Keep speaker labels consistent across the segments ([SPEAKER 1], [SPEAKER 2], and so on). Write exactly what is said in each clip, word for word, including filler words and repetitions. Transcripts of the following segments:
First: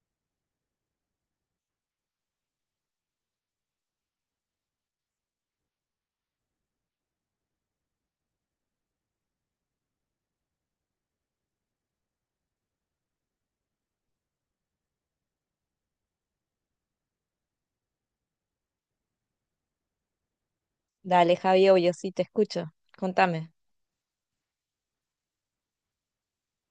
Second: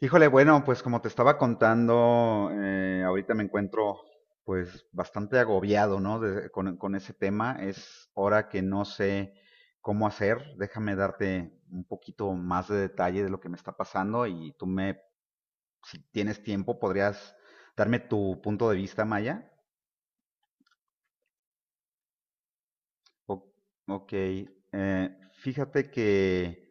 [SPEAKER 1] Híjole, bueno, pues como te estaba contando, eh, ahorita me encuentro pues bastante agobiado, ¿no? de- con, con ese tema. Es hora que no sé cómo hacer. Déjame darte un poquito más de detalle de lo que me está pasando y tú me, si tienes tiempo, podrías darme tu punto de vista, Maya.
[SPEAKER 2] Dale, Javi, yo sí te escucho.
[SPEAKER 1] O-
[SPEAKER 2] Contame.
[SPEAKER 1] ok, eh, fíjate que,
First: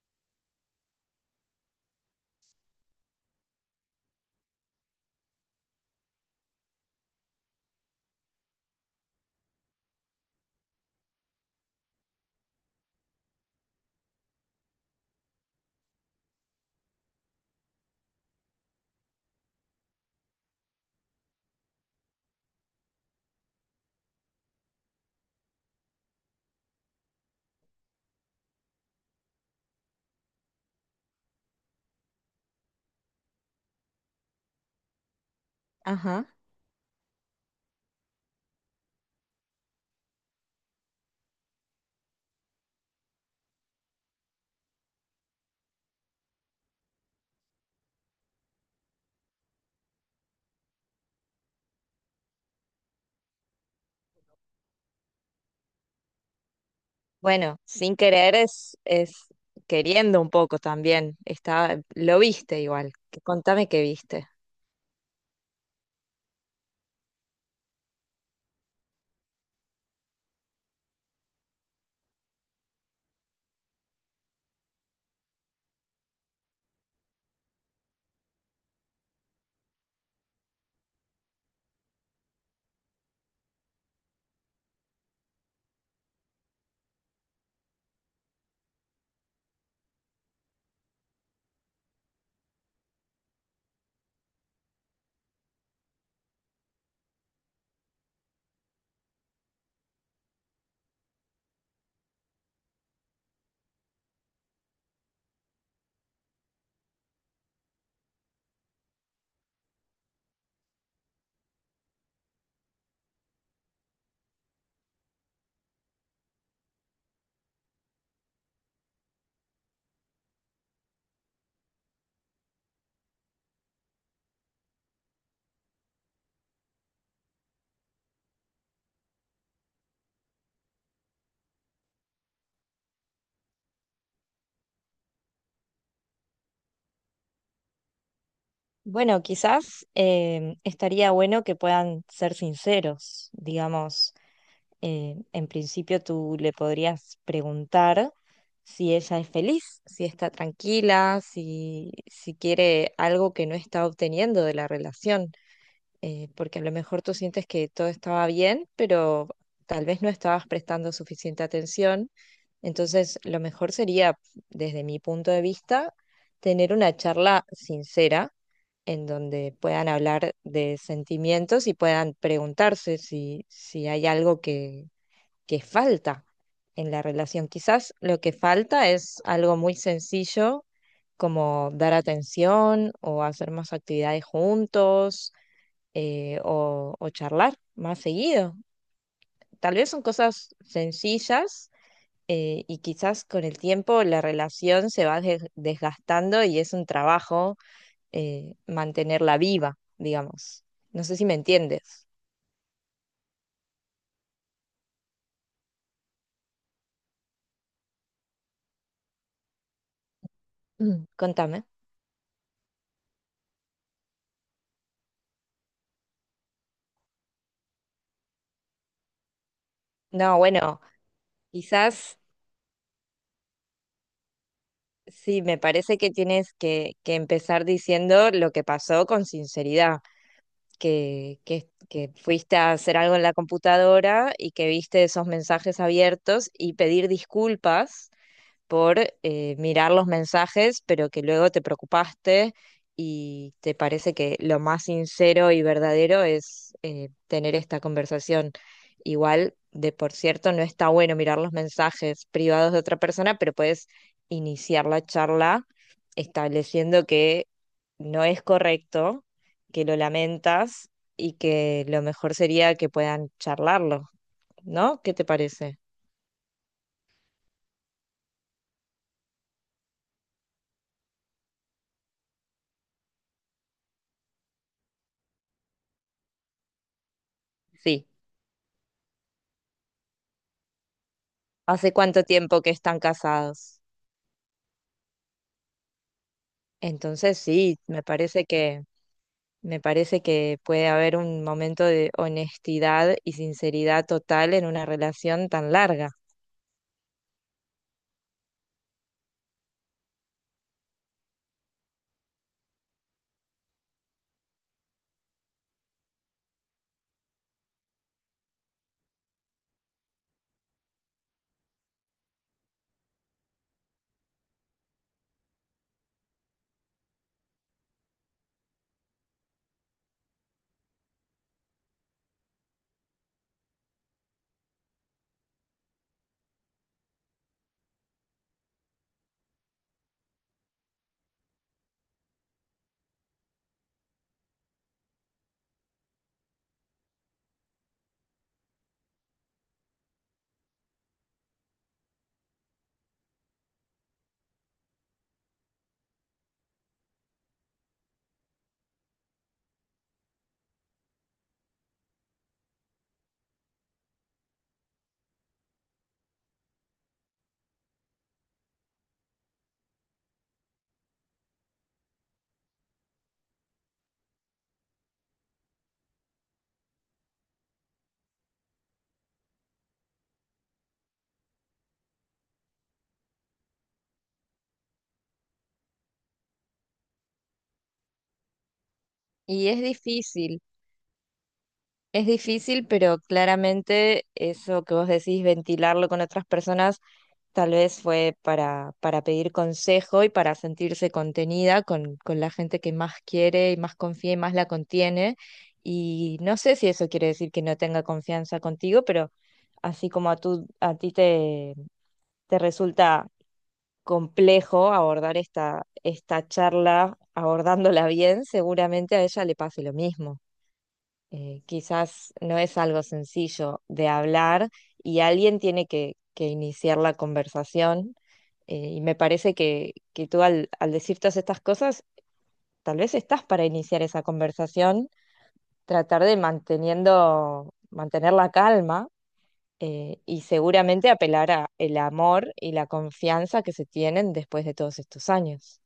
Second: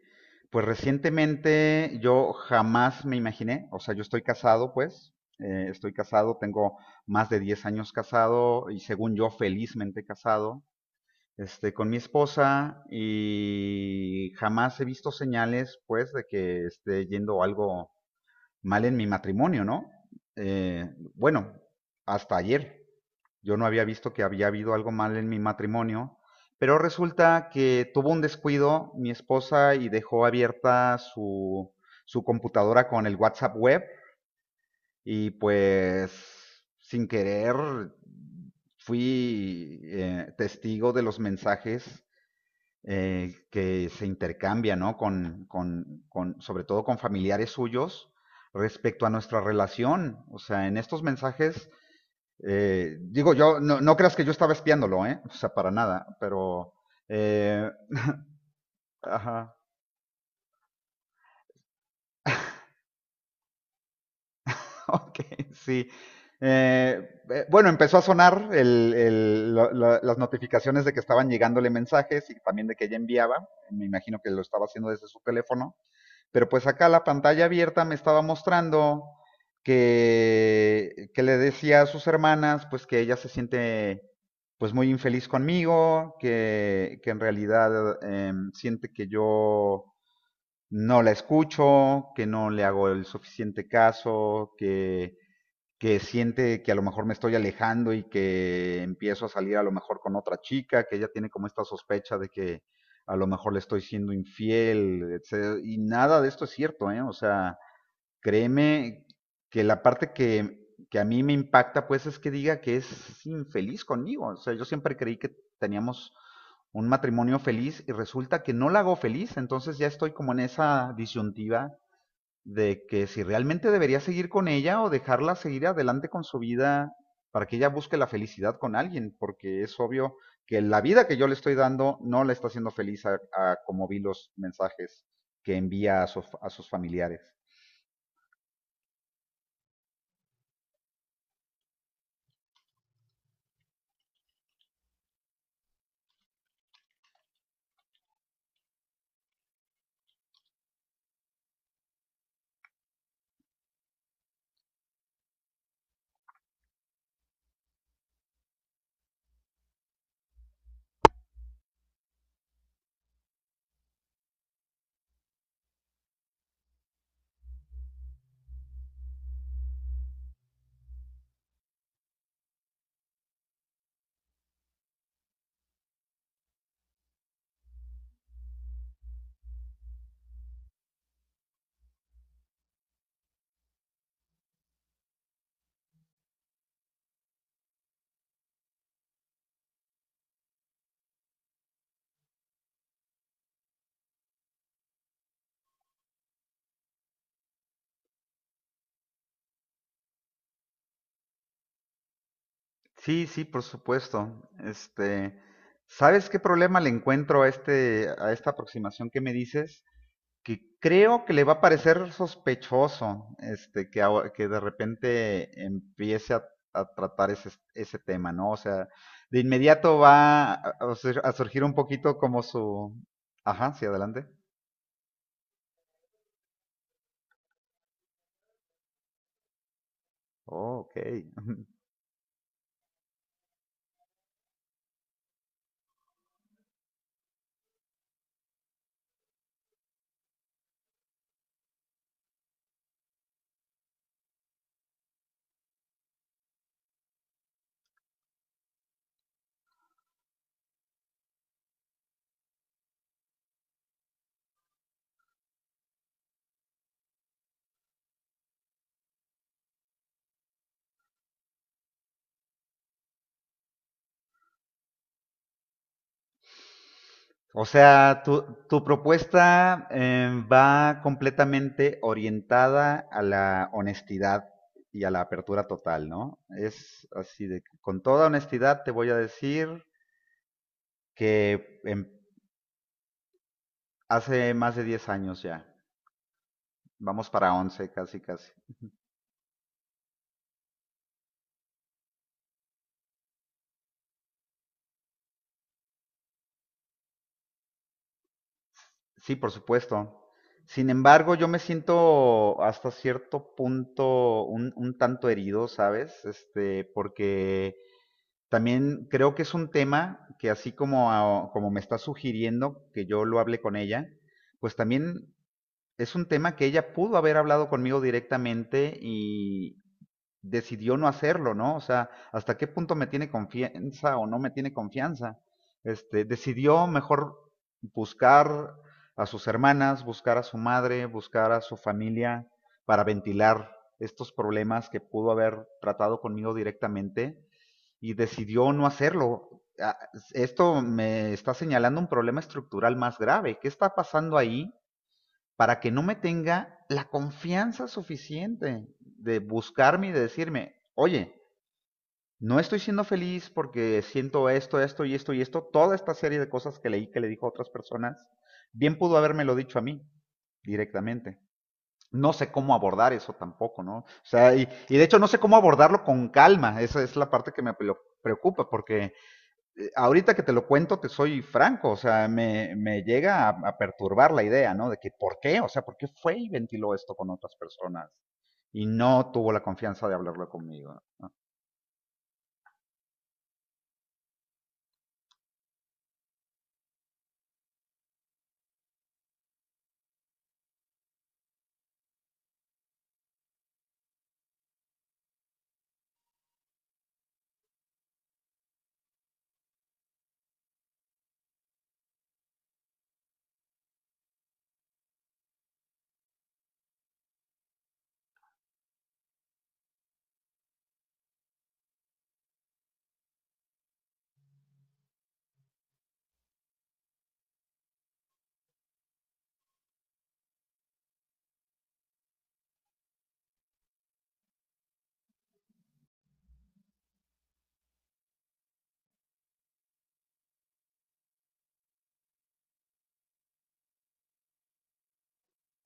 [SPEAKER 1] pues recientemente yo jamás me imaginé, o sea, yo estoy casado, pues, eh, estoy casado, tengo más de diez años casado y según yo felizmente casado, este, con mi esposa y jamás he visto señales, pues, de que esté yendo algo mal en mi matrimonio, ¿no? Eh, bueno, hasta ayer yo no había visto que había habido algo mal en mi matrimonio, pero resulta que tuvo un descuido mi esposa y dejó abierta su, su computadora con el WhatsApp web y
[SPEAKER 2] Ajá.
[SPEAKER 1] pues sin querer fui eh, testigo de los mensajes eh, que se intercambia, ¿no? Con, con, con, sobre todo con familiares suyos respecto a nuestra relación. O sea, en estos mensajes, eh, digo yo, no, no, creas que yo estaba espiándolo, ¿eh? O sea, para nada, pero...
[SPEAKER 2] Bueno,
[SPEAKER 1] Eh,
[SPEAKER 2] sin querer es, es
[SPEAKER 1] ajá,
[SPEAKER 2] queriendo un poco también. Está, lo viste igual. Que- Contame qué viste.
[SPEAKER 1] ok, sí. Eh, eh, bueno, empezó a sonar el, el, la, la, las notificaciones de que estaban llegándole mensajes y también de que ella enviaba. Me imagino que lo estaba haciendo desde su teléfono. Pero pues acá la pantalla abierta me estaba mostrando que, que le decía a sus hermanas pues que ella se siente pues muy infeliz conmigo, que, que en realidad eh, siente que yo no la escucho, que no le hago el suficiente caso, que que siente que a lo mejor me estoy alejando y que empiezo a salir a lo mejor con otra chica, que ella tiene como esta sospecha de que a lo mejor le estoy siendo infiel, etcétera. Y nada de esto es cierto, ¿eh? O sea, créeme que la parte que, que a mí me impacta, pues, es que diga que es infeliz conmigo. O sea, yo siempre creí que teníamos un matrimonio feliz y resulta que no la hago feliz, entonces ya estoy como en esa disyuntiva de que si realmente debería seguir con ella o dejarla seguir adelante con su vida para que ella busque la felicidad con alguien, porque es obvio que la vida que yo le estoy dando no la está haciendo feliz a, a como vi los mensajes que envía a, su- a sus familiares.
[SPEAKER 2] Bueno, quizás eh, estaría bueno que puedan ser sinceros. Digamos, eh, en principio tú le podrías preguntar si ella es feliz, si está tranquila, si, si quiere algo que no está obteniendo de la relación. Eh, porque a lo mejor tú sientes que todo estaba bien, pero tal vez no estabas prestando suficiente atención. Entonces, lo mejor sería, desde mi punto de vista, tener una charla sincera en donde puedan hablar de sentimientos y puedan preguntarse si, si hay algo que, que falta en la relación. Quizás lo que falta es algo muy sencillo como dar atención o hacer más actividades juntos eh, o, o charlar más seguido. Tal vez son cosas sencillas eh, y quizás con el tiempo la relación se va des- desgastando y es un trabajo eh, mantenerla viva, digamos. No sé si me entiendes.
[SPEAKER 1] Sí, sí, por supuesto. Este, ¿sabes qué problema le encuentro a este, a esta aproximación que me dices? Que
[SPEAKER 2] Mm.
[SPEAKER 1] creo que le va a
[SPEAKER 2] Contame.
[SPEAKER 1] parecer sospechoso este, que, que de repente empiece a, a tratar ese, ese tema, ¿no? O sea, de inmediato
[SPEAKER 2] No,
[SPEAKER 1] va a,
[SPEAKER 2] bueno,
[SPEAKER 1] a surgir un poquito
[SPEAKER 2] quizás
[SPEAKER 1] como su... Ajá, sí, adelante.
[SPEAKER 2] sí, me parece que tienes que, que empezar diciendo lo que pasó con sinceridad.
[SPEAKER 1] Oh, ok.
[SPEAKER 2] Que, que, que fuiste a hacer algo en la computadora y que viste esos mensajes abiertos y pedir disculpas por eh, mirar los mensajes, pero que luego te preocupaste y te parece que lo más sincero y verdadero es eh, tener esta conversación. Igual, de por cierto, no está bueno mirar los mensajes privados de otra persona, pero puedes iniciar la charla estableciendo que no es correcto, que lo lamentas y que lo mejor sería que puedan charlarlo, ¿no? ¿Qué te parece?
[SPEAKER 1] O sea, tu, tu propuesta em, va completamente orientada a la honestidad y a la apertura total, ¿no? Es así de, con
[SPEAKER 2] Sí.
[SPEAKER 1] toda honestidad te voy a decir que
[SPEAKER 2] ¿Hace
[SPEAKER 1] em-
[SPEAKER 2] cuánto tiempo que están casados?
[SPEAKER 1] Hace más de diez años ya. Vamos
[SPEAKER 2] Entonces
[SPEAKER 1] para
[SPEAKER 2] sí,
[SPEAKER 1] once,
[SPEAKER 2] me
[SPEAKER 1] casi,
[SPEAKER 2] parece
[SPEAKER 1] casi.
[SPEAKER 2] que, me parece que puede haber un momento de honestidad y sinceridad total en una relación tan larga.
[SPEAKER 1] Sí, por supuesto. Sin embargo, yo me siento hasta cierto punto un, un tanto herido, ¿sabes? Este, porque también creo que es un tema que así como, a- como me está sugiriendo que yo lo hable con ella, pues también es un tema que ella pudo haber hablado conmigo directamente y, decidió no hacerlo, ¿no? O sea, hasta qué punto me tiene confianza o no me tiene confianza. Este, decidió mejor buscar a sus hermanas, buscar a su madre, buscar a su familia para ventilar estos problemas que pudo haber tratado conmigo directamente y decidió no hacerlo. Ah, Esto me está señalando un problema estructural más grave. ¿Qué está pasando ahí para que no me tenga la confianza suficiente de buscarme y de decirme, oye, no estoy siendo feliz porque siento esto, esto y esto y esto, toda esta serie de cosas que leí que le dijo a otras personas, bien pudo habérmelo dicho a mí directamente. No sé cómo abordar eso tampoco, ¿no? O sea, y, y de hecho no sé cómo abordarlo con calma, esa es la parte que me preocupa, porque ahorita que te lo cuento, te soy franco, o sea, me, me llega a, a perturbar la idea, ¿no? ¿De que, por qué? O sea, ¿por qué fue y ventiló esto con otras personas? Y no tuvo la
[SPEAKER 2] Y es
[SPEAKER 1] confianza de hablarlo
[SPEAKER 2] difícil,
[SPEAKER 1] conmigo.
[SPEAKER 2] es difícil, pero claramente eso que vos decís, ventilarlo con otras personas, tal vez fue para, para pedir consejo y para sentirse contenida con, con la gente que más quiere y más confía y más la contiene. Y no sé si eso quiere decir que no tenga confianza contigo, pero así como a tú, a ti te te resulta complejo abordar esta, esta charla, abordándola bien, seguramente a ella le pase lo mismo. Eh, quizás no es algo sencillo de hablar y alguien tiene que, que iniciar la conversación. Eh, y me parece que, que tú al, al decir todas estas cosas, tal vez estás para iniciar esa conversación, tratar de manteniendo, mantener la calma eh, y seguramente apelar a el amor y la confianza que se tienen después de todos estos años.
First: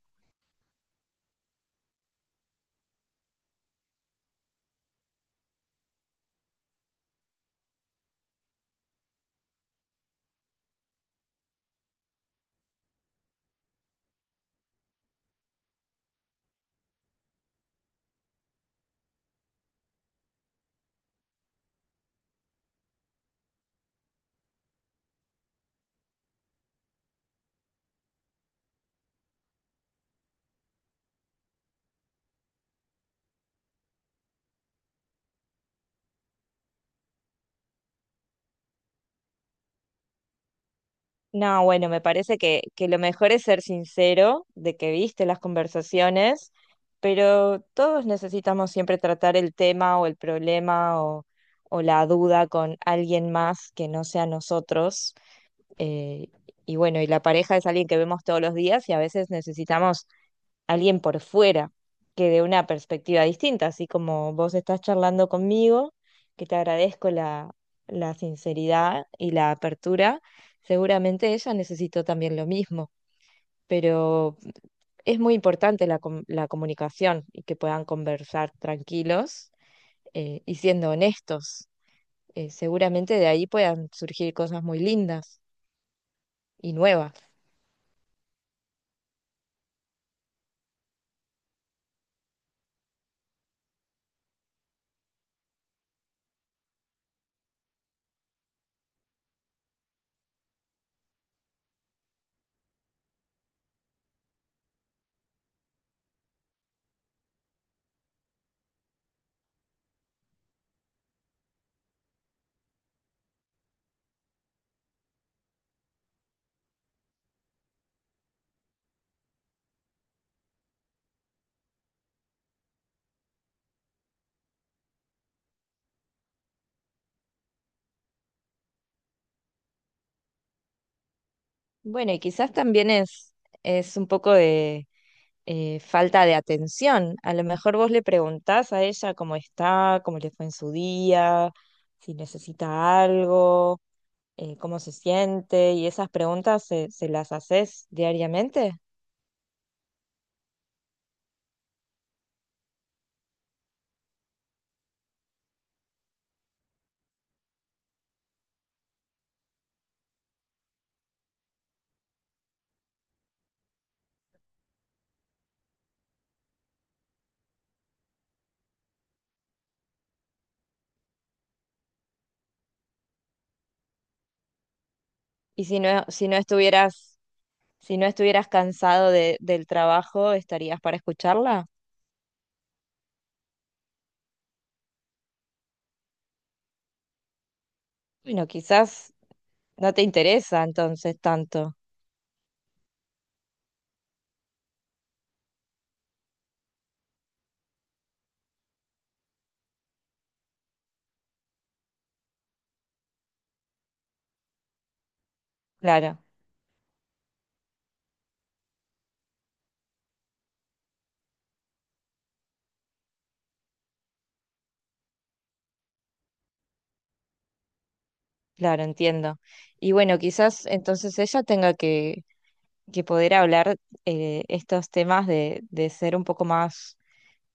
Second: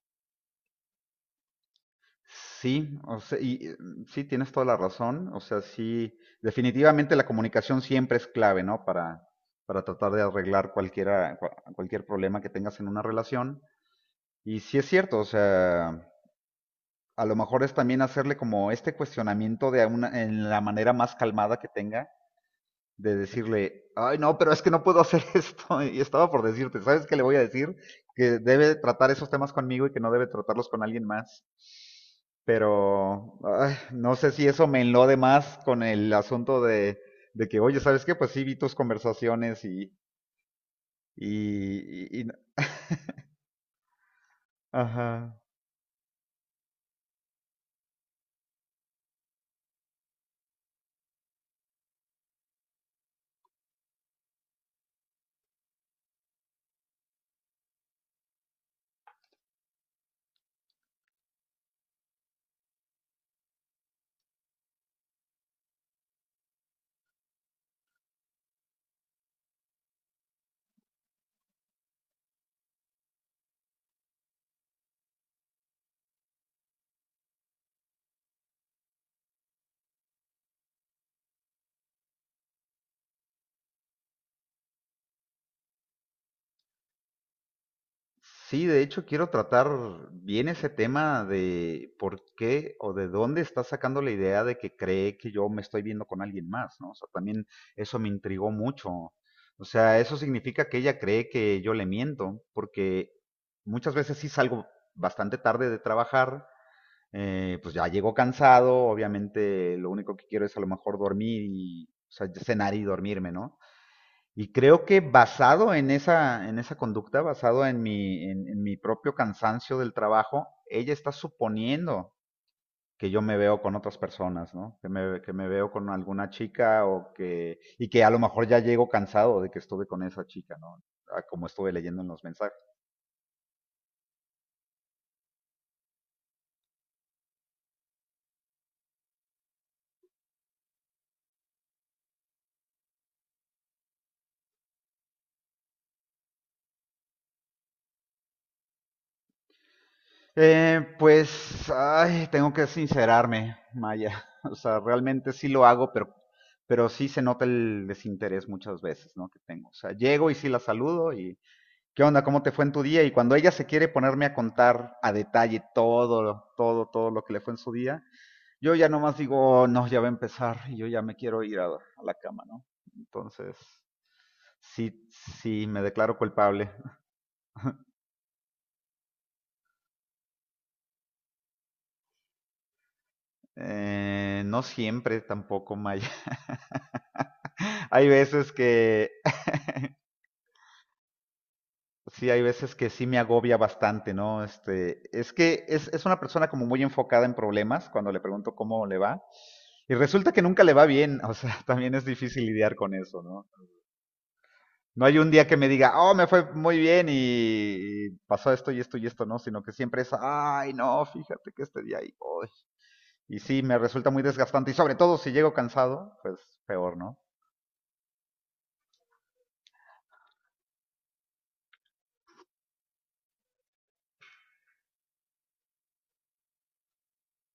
[SPEAKER 1] Sí, o sea, y eh, sí, tienes toda la razón. O sea, sí, definitivamente la comunicación siempre es clave, ¿no? Para, para tratar de arreglar cualquiera, cua- cualquier problema que tengas en una relación. Y sí es cierto, o sea, a lo mejor es también hacerle como este cuestionamiento de una, en la manera más calmada que tenga de decirle, ay, no, pero es que no puedo hacer esto. Y estaba por decirte, ¿sabes qué le voy a decir? Que debe tratar esos temas conmigo y que no debe tratarlos con alguien más. Pero ay, no sé si eso me enlode más con el asunto de, de que, oye, ¿sabes qué? Pues sí, vi tus conversaciones y,
[SPEAKER 2] No, bueno, me
[SPEAKER 1] y, y- y-
[SPEAKER 2] parece que, que lo mejor es ser sincero de que viste
[SPEAKER 1] ajá.
[SPEAKER 2] las conversaciones, pero todos necesitamos siempre tratar el tema o el problema o, o la duda con alguien más que no sea nosotros. eh, y bueno, y la pareja es alguien que vemos todos los días y a veces necesitamos alguien por fuera que de una perspectiva distinta, así como vos estás charlando conmigo, que te agradezco la, la sinceridad y la apertura, seguramente ella necesitó también lo mismo, pero es muy importante la, com- la comunicación y que puedan conversar tranquilos eh, y siendo honestos. Eh, seguramente de ahí puedan surgir cosas muy lindas y nuevas.
[SPEAKER 1] Sí, de hecho, quiero tratar bien ese tema de por qué o de dónde está sacando la idea de que cree que yo me estoy viendo con alguien más, ¿no? O sea, también eso me intrigó mucho. O sea, eso significa que ella cree que yo le miento, porque muchas veces sí salgo bastante tarde de trabajar, eh, pues ya llego cansado, obviamente lo único que quiero es a lo mejor dormir y, o sea, cenar y dormirme, ¿no? Y creo que basado en esa, en esa conducta, basado en mi, en, en mi propio cansancio del trabajo, ella está suponiendo que yo me veo con otras personas, ¿no? Que me, que me veo con alguna chica o que, y que a lo mejor ya llego cansado de que estuve con esa chica, ¿no? Ah, como estuve leyendo en
[SPEAKER 2] Bueno, y
[SPEAKER 1] los
[SPEAKER 2] quizás
[SPEAKER 1] mensajes.
[SPEAKER 2] también es, es un poco de eh, falta de atención. A lo mejor vos le preguntás a ella cómo está, cómo le fue en su día, si necesita algo, eh, cómo se siente, y esas preguntas se, se las haces diariamente.
[SPEAKER 1] Eh, pues, ay, tengo que sincerarme, Maya. O sea, realmente sí lo hago, pero, pero sí se nota el desinterés muchas veces, ¿no? Que tengo. O sea, llego y sí la saludo y, ¿qué onda? ¿Cómo te fue en tu día? Y cuando ella se quiere ponerme a contar a detalle todo, todo, todo lo que le fue en su día, yo ya nomás digo, "Oh, no, ya va a empezar y yo ya me quiero ir a, a la cama, ¿no? Entonces, sí,
[SPEAKER 2] Y
[SPEAKER 1] sí,
[SPEAKER 2] si
[SPEAKER 1] me
[SPEAKER 2] no,
[SPEAKER 1] declaro
[SPEAKER 2] si no
[SPEAKER 1] culpable.
[SPEAKER 2] estuvieras, si no estuvieras cansado de- del trabajo, ¿estarías para escucharla?
[SPEAKER 1] Eh, no siempre tampoco, Maya. Hay
[SPEAKER 2] Bueno,
[SPEAKER 1] veces que
[SPEAKER 2] quizás no te interesa entonces tanto.
[SPEAKER 1] sí, hay veces que sí me agobia bastante, ¿no? Este, es que es, es una persona como muy enfocada en problemas cuando le pregunto cómo le va. Y resulta que nunca le va bien, o sea, también es difícil lidiar con eso, ¿no? No hay un día que me diga, oh,
[SPEAKER 2] Claro,
[SPEAKER 1] me fue muy bien y, y pasó esto y esto y esto, ¿no? Sino que siempre es, ay, no, fíjate que este día ahí voy. Y sí, me resulta muy desgastante y sobre todo si llego cansado, pues peor, ¿no?
[SPEAKER 2] claro, entiendo. Y bueno, quizás entonces ella tenga que que poder hablar eh, estos temas de, de ser un poco más,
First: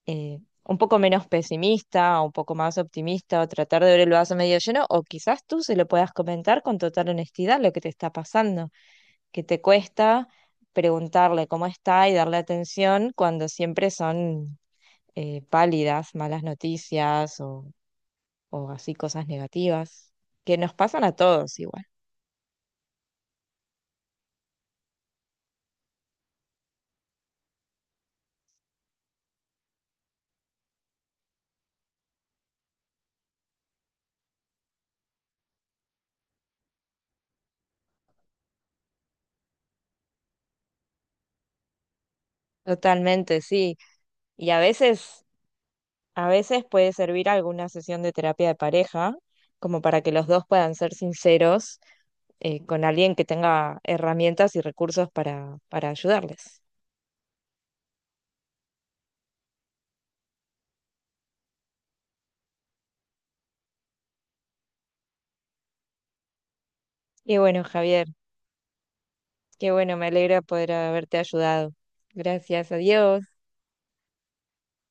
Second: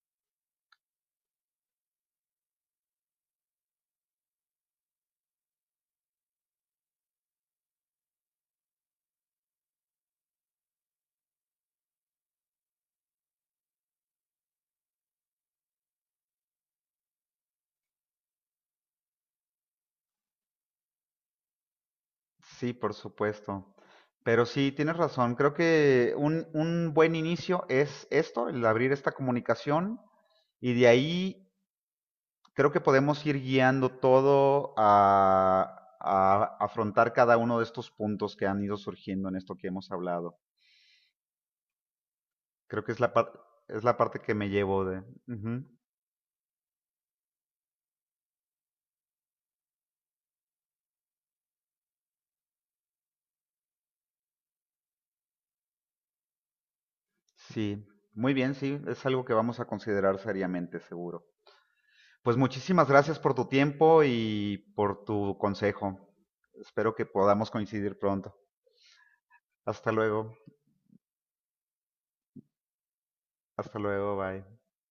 [SPEAKER 2] eh, un poco menos pesimista, un poco más optimista, o tratar de ver el vaso medio lleno, o quizás tú se lo puedas comentar con total honestidad lo que te está pasando, que te cuesta preguntarle cómo está y darle atención cuando siempre son eh, pálidas, malas noticias o, o así cosas negativas, que nos pasan a todos igual.
[SPEAKER 1] Sí, por supuesto. Pero sí, tienes razón. Creo que un, un buen inicio es esto, el abrir esta comunicación y de ahí creo que podemos ir guiando todo a, a afrontar cada uno de estos puntos que han ido surgiendo en esto que hemos hablado. Creo que es la, par-
[SPEAKER 2] Totalmente, sí.
[SPEAKER 1] es la parte que me
[SPEAKER 2] Y a
[SPEAKER 1] llevo de...
[SPEAKER 2] veces
[SPEAKER 1] Ujú.
[SPEAKER 2] a veces puede servir alguna sesión de terapia de pareja, como para que los dos puedan ser sinceros eh, con alguien que tenga herramientas y recursos para, para ayudarles.
[SPEAKER 1] Sí, muy bien, sí, es algo que vamos a considerar seriamente, seguro. Pues muchísimas gracias por tu tiempo y por tu consejo. Espero que
[SPEAKER 2] Y
[SPEAKER 1] podamos
[SPEAKER 2] bueno,
[SPEAKER 1] coincidir
[SPEAKER 2] Javier,
[SPEAKER 1] pronto.
[SPEAKER 2] qué
[SPEAKER 1] Hasta
[SPEAKER 2] bueno, me
[SPEAKER 1] luego.
[SPEAKER 2] alegra poder haberte ayudado. Gracias, adiós.
[SPEAKER 1] Hasta luego. Bye.